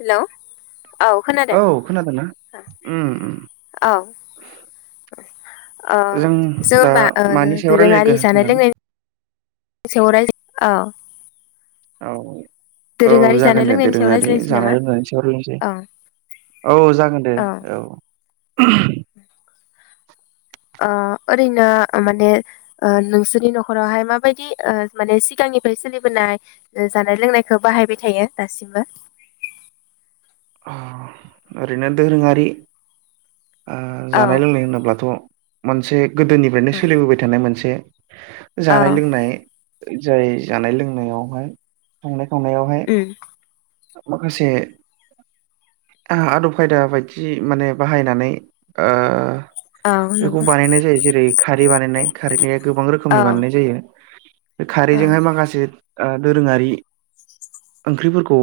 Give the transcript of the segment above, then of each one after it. Hello औ खोनादों? उम उम ओं औ अ जों दा होमबा ओ मानि सायाव दोरोङारि रायलायगोन जानाय होनदों लोंनायनि सायाव रायज औ औ औ दोरोङारि जानाय जागोन दे लोंनायनि सायाव दोरोङारि रायज्लायनोसै नामा जानाय लोंनायनि सायाव लायरायनोसै औ औ जागोन दे औ। आ ओरैनो माने ओ नोंसोरनि न'खरावहाय माबायदि ओ माने सिगांनिफ्राय सोलिबोनाय ओ जानाय लोंनायखौ बाहायबाय थायो दासिमबो। अ ओरैनो दोरोङारि ओ औ जानाय लोंनाय होनोब्लाथ' मोनसे गोदोनिफ्रायनो सोलिबोबाय थानाय मोनसे औ जानाय लोंनाय जाय जानाय लोंनायावहाय संनाय खावनायावहाय [unintelligible] माखासे आहा आदब खायदा बायदि माने बाहायनानै ओ औ बेखौ नंगौ बानायनाय जायो। जेरै खारै बानायनाय खारैनिया गोबां औ रोखोमनि बानायनाय जायो। बे औ खारैजोंहाय माखासे ओ दोरोङारि ओंख्रिफोरखौ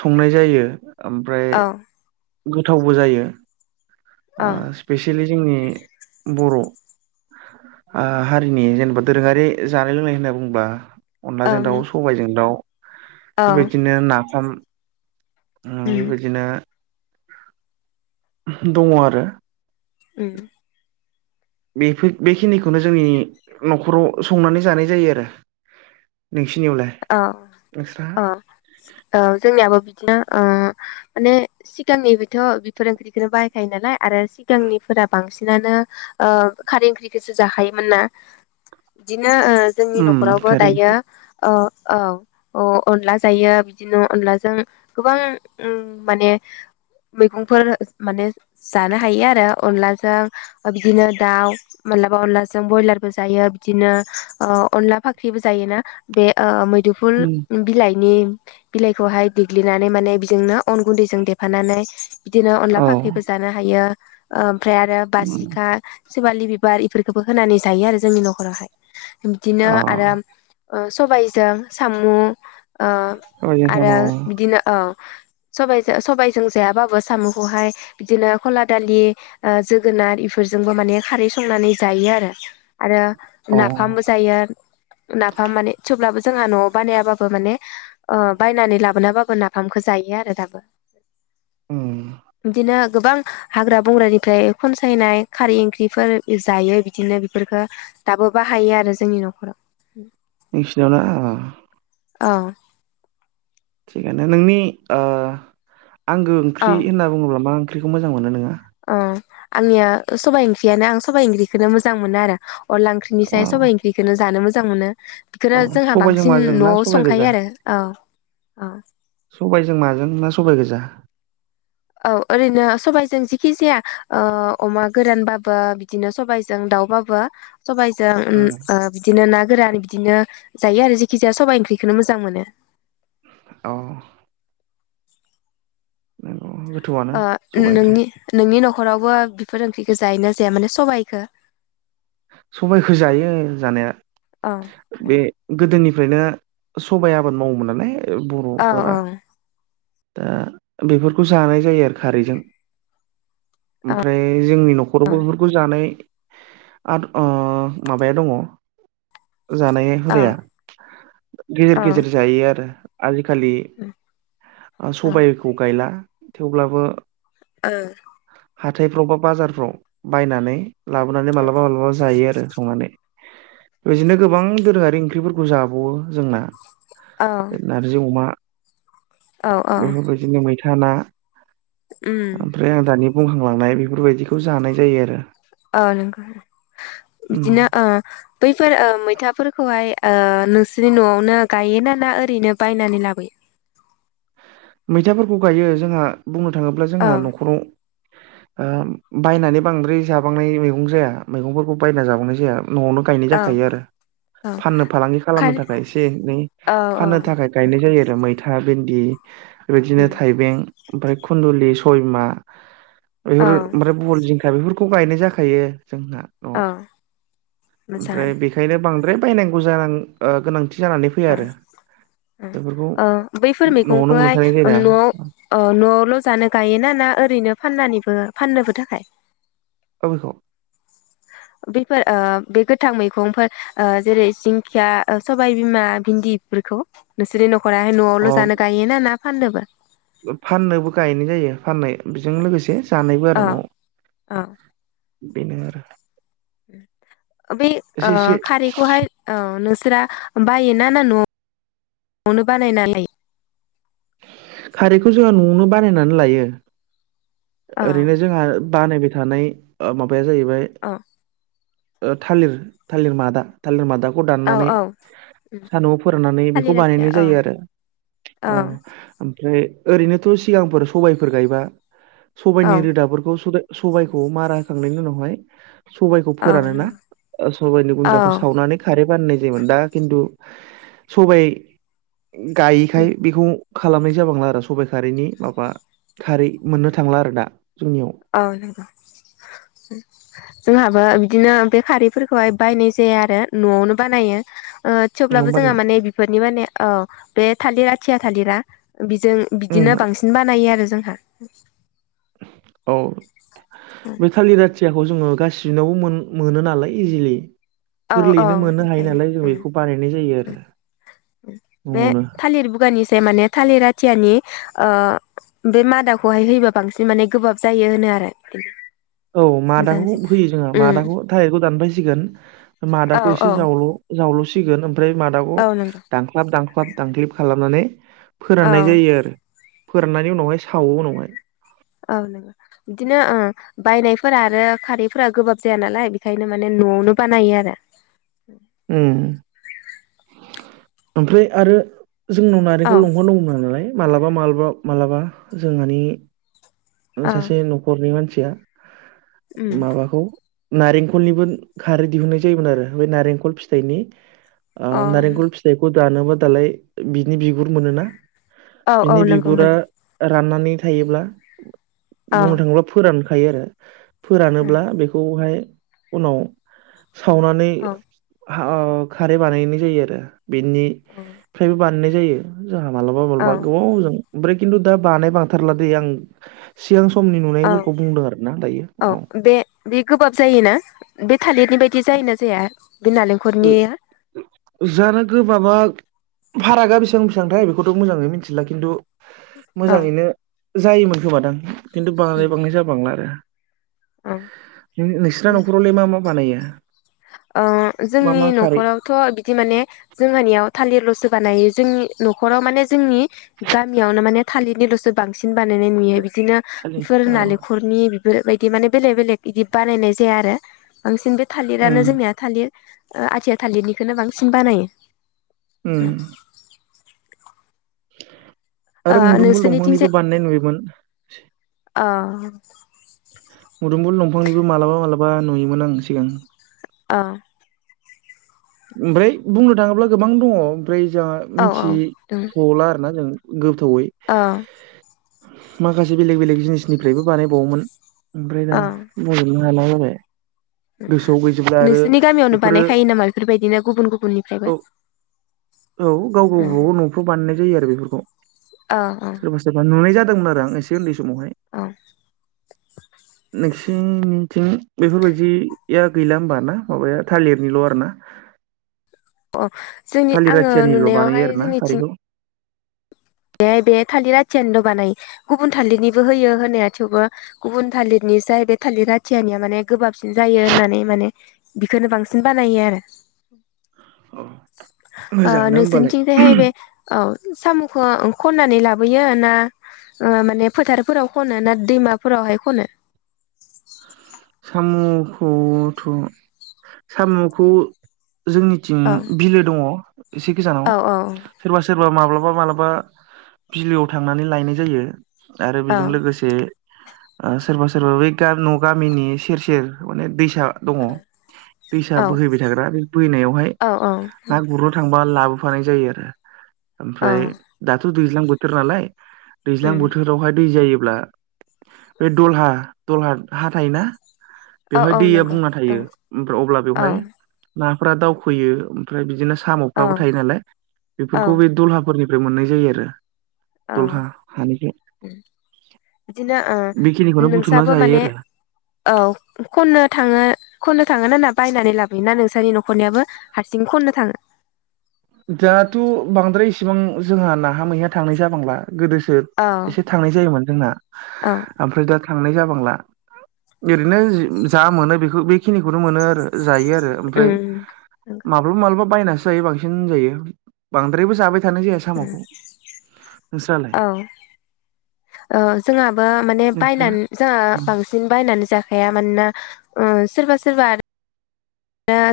संनाय जायो ओमफ्राय औ गोथावबो जायो। ओ औ स्पेसियेलि जोंनि बर' ओ हारिनि जेनेबा दोरोङारि जानाय लोंनाय होनना बुङोब्ला अनलाजों दाउ औ सबायजों दाउ औ बेबायदिनो नाफाम हुम उम बेबायदिनो दङ आरो उम बेफोइद बेखिनिखौनो जोंनि न'खराव संनानै जानाय जायो आरो नोंसिनियावलाय? औ नोंस्रा अ ओ जोंनियाबो बिदिनो ओ माने सिगांनिफायथ' बेफोर ओंख्रिखौनो बाहायखायो नालाय आरो सिगांनिफोरा बांसिनानो ओ खारै ओंख्रिखौसो जाखायोमोन ना बिदिनो ओ जोंनि उम न'खरावबो खारैनि दायो अ औ अ अनला जायो बिदिनो अनलाजों गोबां उम माने मैगंफोर माने जानो हायो आरो अनलाजों बिदिनो दाउ मालाबा अनलाजों ब्रयलारबो जायो बिदिनो ओ अनला फाख्रिबो जायोना! बे ओ मैदुफुल उम बिलाइनि बिलाइखौहाय देग्लिनानै माने बेजोंनो अन गुन्दैजों देफानानै बिदिनो अनला औ फाख्रिबो जानो हायो, ओ ओमफ्राय आरो उम बासिखा सिवालि बिबार इफोरखोबो होनानै जायो आरो जोंनि न'खरावहाय। बिदिनो अ आरो ओ सबायजों सामु ओ सबायजों साम' आरो बिदिनो औ सबायजो सबायजों जायाबाबो साम'खौहाय बिदिनो ख'ला दालि ओ जोगोनार इफोरजोंबो माने खारै संनानै जायो आरो आरो अ नाफामबो जायो आरो हा माने थेवब्लाबो जोंहा न'आव बानायाबाबो माने। ओ बायनानै लाबोनाबाबो नाफामखौ जायो आरो दाबो। उम बिदिनो गोबां हाग्रा बंग्रानिफ्राय खनसायनाय खारै ओंख्रिफोर जायो। बिदिनो बिफोरखो दाबो बाहायो आरो जोंनि न'खराव। नोंसिनियावला, औ थिगानो नोंनि ओ आंगो औ ओंख्रि होनना बुंङोब्ला मा ओंख्रिखौ मोजां मोनो नोंङो? ओ आंनिया सबाइ ओंख्रियानो आं सबाइ ओंख्रिखोनो मोजां मोनो आरो अनला ओंख्रि निसाय अ सबाइ ओंख्रिखोनो जानो मोजां मोनो, औ बिखोनो जोंहा सबायजों बांसिन माजों ना न'आव सबाइ गोजा संखायो आरो औ अ सबायजों माजों ना सबाय गोजा? औ ओरैनो सबबायजों जेखि जाया ओ अमा गोरानबाबो बिदिनो सबाइजों दाउबाबो [unintelligible] सबाइजों उम ओ बिदिनो ना गोरान बिदिनो जायो आरो जेखि जाया सबाइ ओंख्रिखोनो मोजां मोनो, औ, नंगौ गोथौआनो ओ सबाइ ओंख्रिया नोंनि नोंनि न'खरावबो बिफोर ओंख्रिखो जायो ना जाया? माने सबायखो। सबायखौ जायो जानाया। औ बे गोदोनिफ्रायनो सबाय आबाद मावोमोन नालाय बर' औ फोरा। दा बेफोरखौ जानाय जायो आरो खारैजों। ओमफ्राय जोंनि न'खरावबो बेफोरखौ जानाय। आद अ माबाया दंङ जानाय। औ हुदाया गेजेर गेजेर जायो आरो आजिखालि, उम सबायखौ गायला थेवब्लाबो ओ हाथायफ्राव बा बाजारफ्राव बायनानै लाबोनानै मालाबा मालाबा जायो आरो संनानै। बिदिनो गोबां दोरोआरि ओंख्रिफोरखौ जाबावो जोंना औ औ नारजि अमा। औ औ बेफोरबायदिनो मैथा ना। ओम ओमफ्राय आं दानि बुंखांलांनाय बेफोरबायदिखौ जानाय जायो। आरो ओ नंगौ उम बिदिनो ओ बैफोर ओ मैथाफोरखौहाय ओ नोंसोरनि न'आवनो गायोना ना ओरैनो बायनानै लाबोयो? मैथाफोरखौ गायो जोंहा बुंनो थांङोब्ला औ जोंहा न'खराव। [inaudible] ओम बायनानै बांद्राय जाबांनाय मैगं जाया मैगंफोरखौ बायना जाबांनाय जाया न'आवनो, गायनाय औ जाखायो आरो औ फाननो फालांगि खालामनो खार थाखाय एसे एनै औ औ फाननो थाखाय गायनाय नंगौ जायो आरो मैथा भिन्दि। बेबायदिनो उम थाइबें ओमफ्राय खुन्दुलि सबायबिमा बेफोर औ ओमफ्राय। बल जिंखा बेफोरखौ गायनाय जाखायो जोंना नआव औ ओमफ्राय मोजाङानो बि ओंखायनो बांद्राय बायनांगौ जानां गोनांथि जानानै फैया ओं आरो ओं बेफोरखौ। ओ बैफोर न'आवनो मैगंखौहाय मोनखानाय जायोना नआव ओ नआवल जानो गायोना ना ओरैनो फाननानैबो फाननोबो थाखाय? औल बैफोर ओ बे गोथां मैगंफोर जेरै दिंखिया सबायबिमा भिन्दि बेफोरखौ नोंसोरनि नखराहाय अ न‌आवल जानो गायोना ना फान्नोबो? फाननोबो गायनाय जायो फाननाय बेजों लोगोसे जानायबो औ आरो नआव औ बेनो आरो बे एसे ओ एसे खारैखौहाय औ नोंसोरा बायोना ना न नआवनो बानाय नालाय खारैखौ जोङा नआवनो बानायनानै लायो औ ओरैनो जोंहा बानायबाय थानाय ओ माबाया जाहैबाय औ ओ थालिर थालिर मादा थालिर मादाखौ औ दाननानै औ सादुंआव फोराननानै बेखौ थालिर आथिया बानायनाय औ जायो आरो औ अ ओमफ्राय ओरैनोथ सिगांफोर सबायफोर गायबा औ सबायाइनि रोदाफोरखौ सबायाइखौ मारा होखांनायनि उनावहाय सबाइखौ औ फोरानो ना नंगौ सबाइनि औ गुन्द्राखौ सावनानै खारै बाननाय जायोमोन दा खिन्थु सबायाइ गायैखाय बेखौ खालामनाय जाबांला आरो सबायाइ खारैनि माबा खारै मोननो थांला आरो दा जोंनियाव औ नंगौ जोंहाबो बिदिनो बे खारैफोरखौहाय बायनाय जाया आरो नआवनो बानायो ओ नङा थेवब्लाबो होमबा ने जोंहा माने बेफोरनि माने औ बे थालिरा थिया थालिरा बेजों बिदिनो उम बांसिन बानायो आरो जोंहा। औ बे थालिर आथिया खौ जोङो गासिनावबो मोन मोनो नालाय इजिलि औ औ गोरलैयैनो मोननो हायो बेखायनो नालाय जों उम बेखौ बानायनाय जायो आरो बे न'आवनो थालिर बुगानिसै माने थालिर आथियानि ओ बे मादाखौहाय होयोबा बांसिन माने गोबाब जायो होनो आरो। औ मादाखौ मोजांसिन होयो जोंङा उम मादाखौ थालेरखौ दानफायसिगोन औ मादाखौ एसे औ जावल जावलसिगोन ओमफ्राय मादा औ नंगौ दांख्लाब दांख्लाब दांखलिब खालामनानै औ फोराननाय जायो आरो फोराननानै उनावहाय सावो उनावहाय औ नंगौ बिदिनो ओं बायनायफोरा आरो खारैफोरा गोबाब जाया नालाय बेखायनो माने नआवनो बानायो आरो उम ओमफ्राय आरो जोंनाव औ नारेंखल लंहर दांगमोन नालाय मालाबा मालबाबा मालाबा जोंहानि औ सासे नखरनि मानसिया उम माबाखौ नारेंखलनिबो खारै दिहुननाय जायोमोन आरो बे नारेंखल फिथाइनि ओ अ नारेंखल फिथाइखौ दानोबा दालाय बिनि बिगुर मोनोना औ औ बिनि नंगौ बिगुरा मोनो राननानै थायोब्ला औ बुंंनो थाङोब्ला फोरानखायो आरो फोरानोब्ला बेखौहाय उनाव सावनानै औ खारै बानायनाय जायो आरो बेनिफ्रायबो बानायनाय जायो जोंहा मालाबा औ माब्लाबा गोबावजों ओमफ्राय खिन्थु दा बानाय बांथारला दै आं सिगां समनि औ नुनायफोरखौ बुंदों आरो ना दायो औ। बे गोबाब जायोना बे थालिरनि बायदि जायोना जाया बे ओ नालेंखलनिया? जानो गोबाबा फारागा बेसेबां बेसेबांथाय बेखौथ' मोजाङै मिथिला खिन्थु औ मोजाङैनो जायोमोन खोमादां खिन्थु उम बांद्राय बांनाय जा बांला आरो। ओ नोंसिना नखरावलाय मा मा बानायो? ओं मा जोंनि मा खारै नखरावथ बिदि माने जोंहानियाव थालिरलसो बानायो जोंनि नखराव माने जोंनि गामियावनो माने थालिरनिलसो बांसिन बानायनाय नुयो बिदिनो थालि बेफोर औ नालेंखल नि बेफोर बायदि माने बेलेग बेलेग इदि बानायनाय जाया आरो बांसिन बे थालिर उम थालिरानो जोंनिया थालिर ओ आथिया थालिरनिखौनो बांसिन बानायो। उम। ओ आरो मुदुमफुल नोंसोरनिथिंजाय दंफांनिबो बानायनाय नुयोमोन। अ। मुदुमफुल दंफांनिबो मालाबा मालाबा नुयोमोन आं सिगां। अ। ओमफ्राय बुंनो थाङोब्ला गोबां दङ ओमफ्राय जोंहा औ औ मिथि दं थला आरोना जों गोथावै। अ माखासे बेलेग बेलेग जिनिसनिफ्रायबो बानायबावोमोन ओमफ्राय दा अ बुंजोबनो हाला जाबाय। गोसोआव गैजोबला आरो नोंसोरनि गामियावनो बेफोरो बानायखायो नामा बेफोरबायदिनो गुबुन गुबुननिफ्रायबो। औ औ गाव ओ गावबागाव नफ्राव बानायनाय जायो आरो बेफोरखौ अ अ सोरबा नुनाय जादोंमोन आरो आं एसे उन्दै समावहाय अ नोंसिनिथिं बेफोरबायदि या गैला होमबा ना माबाया थालिरनिल आर ना? अ जोंनि थालिर आङो आथियानिल' बानायो नुनायावहाय आरो ना जोंनिथिं खारैखौ बेहाय बे थालिर राथियनोल बानाय गुबुन थालिरनिबो होयो होनाया थेवबो गुबुन थालिरनि जाय बे थालिर आथियानिया माने गोबाबसिन जायो होननानै माने बेखोनो बांसिन बानायो आरो। औ ओ मोजाङानो होमबालाय नोंसोरनिथिंजायहाय बे औ सामु ख-खननानै लाबोयो ना ओ माने फोथारफोराव खनो ना दैमाफोरावहाय खनो? सामुखौथ सामुखौ जोंनि थिं औ बिलो दङ एसे गोजानाव। औ औ सोरबा सोरबा माब्लाबा माब्लाबा बिलोआव थांनानै लायनाय जायो। आरो औ बेजों लोगोसे सोरबा सोरबा बै गार न गा मिनि सेर सेर माने दैसा दङ दैसा बोहैबाय थाग्रा बे बोहैनायावहाय औ ना गुरनो थांबा लाबोफानाय जायो औ ओमफ्राय दाथ' दैज्लां बोथोर नालाय दैज्लां उम बोथोरावहाय दै जायोब्ला बे दलहा दलहा हा थायोना औ बेवहाय औ दैया नंगौ बुंना दङ थायो ओमफ्रा अब्ला औ बेवहाय नाफोरा दावखोयो ओमफ्राय बिदिनो औ साम'फ्राबो थायो नालाय औ बेफोरखौ बे दलहा फोरनिफ्राय मोननाय जायो आरो औ दलहा हानिफ्राय। बिदिनो ओ बेखिनिखौनो बुथुमना नोंसाबो जायो माने आरो औ खननो थाङो खननो थाङोना ना बायनानै लाबोयो ना नोंसोरनि नखरनियाबो? हारसिं खननो थाङो। दाथ बांद्राय इसिबां जोंहा नाहा मैयहा थांनाय जाबांला गोदोसो औ एसे थांनाय जायोमोन जोंना औ ओमफ्राय दा थांनाय जाबांला। ओरैनो जा मोनो बेखौ बेखिनिखौनो मोनो आरो जायो आरो ओ ओमफ्राय उम माल्बाबा माल्बाबा बाय सो जायो बांसिन बांद्रायबो जाबाय थानाय जाया उम साम'खौ नोंस्रालाय औ। ओ जोंहाबो माने नोंस्रा बायनानै जोंहा उम बांसिन बांसिन बायनानै जाखाया मानोना ओ सोरबा सोरबा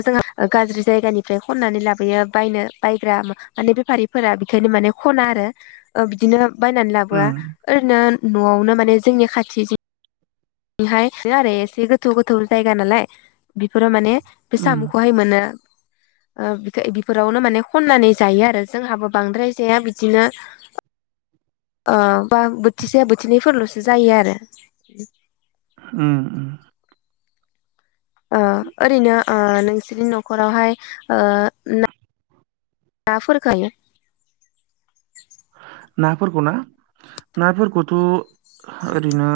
जोंहा गाज्रि जायगानिफ्राय खननानै लाबोयो बायनो बायग्रा माने बे बेफारिफोरा बेखायनो माने खना आरो ओ बिदिनो बायनानै लाबोआ उम ओरैनो न'आवनो माने जोंनि खाथि बेहाय आरो एसे गोथौ गोथौ जायगा नालाय बेफोराव माने बे उम सामुखौहाय मोनो। ओबिथो बिफोरावनो माने खननानै जायो आरो जोंहाबो बांद्राय जाया बिदिनो ओ बा बोथिसे बोथिनैफोरल'सो जायो आरो। उम। ओ ओरैनो ओ नोंसोरनि न'खरावहाय ओ ना [unintelligible] फोरखायो नाफोरखौ ना नाफोरखौथ' ओरैनो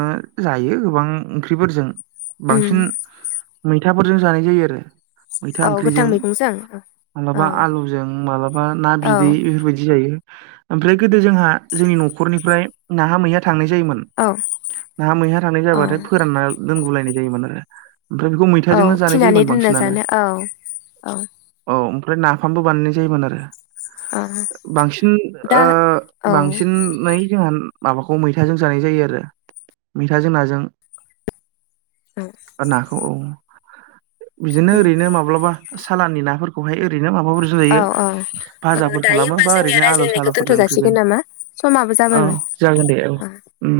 जायो गोबां ओंख्रिफोरजों बांसिन मैथाफोरजों जानाय जायो आरो। औ मैथा गोथां ओंख्रिजों मैगंजों औ मालाबा आलुजों मालाबा ना औ बिदै इफोरबायदि जायो। ओमफ्राय गोदो जोंहा जोंनि न'खरनिफ्राय नाहा मैहा थांनाय जायोमोन। औ नाहा मैहा थांनाय औ जाबाथाय फोरानना दोनगुलायनाय जायोमोन आरो। ओमफ्राय बेखौ औ मैथाजोंनो जानाय थिनानै जायोमोन दोननो बांसिनानो। जानो औ औ औ ओमफ्राय नाफामबो बानायनाय जायोमोन आरो। औ बांसिन ओ दा औ बांसिन नै जोंहा माबाखौ मैथाजों जानाय जायो आरो। मैथाजों नाजों औ नाखौ औ बिदिनो ओरैनो माब्लाबा सालानि नाफोरखौहाय ओरैनो माबाफोरजों औ औ [inaudible] फाजाफोर दायो खालामो होमबा बा जोंनिया ओरैनो आलु रायज्लायनायखौ सालु [inaudible] दोनथ' जासिगोन नामा समाबो औ जाबायमोन जागोन दे औ उम।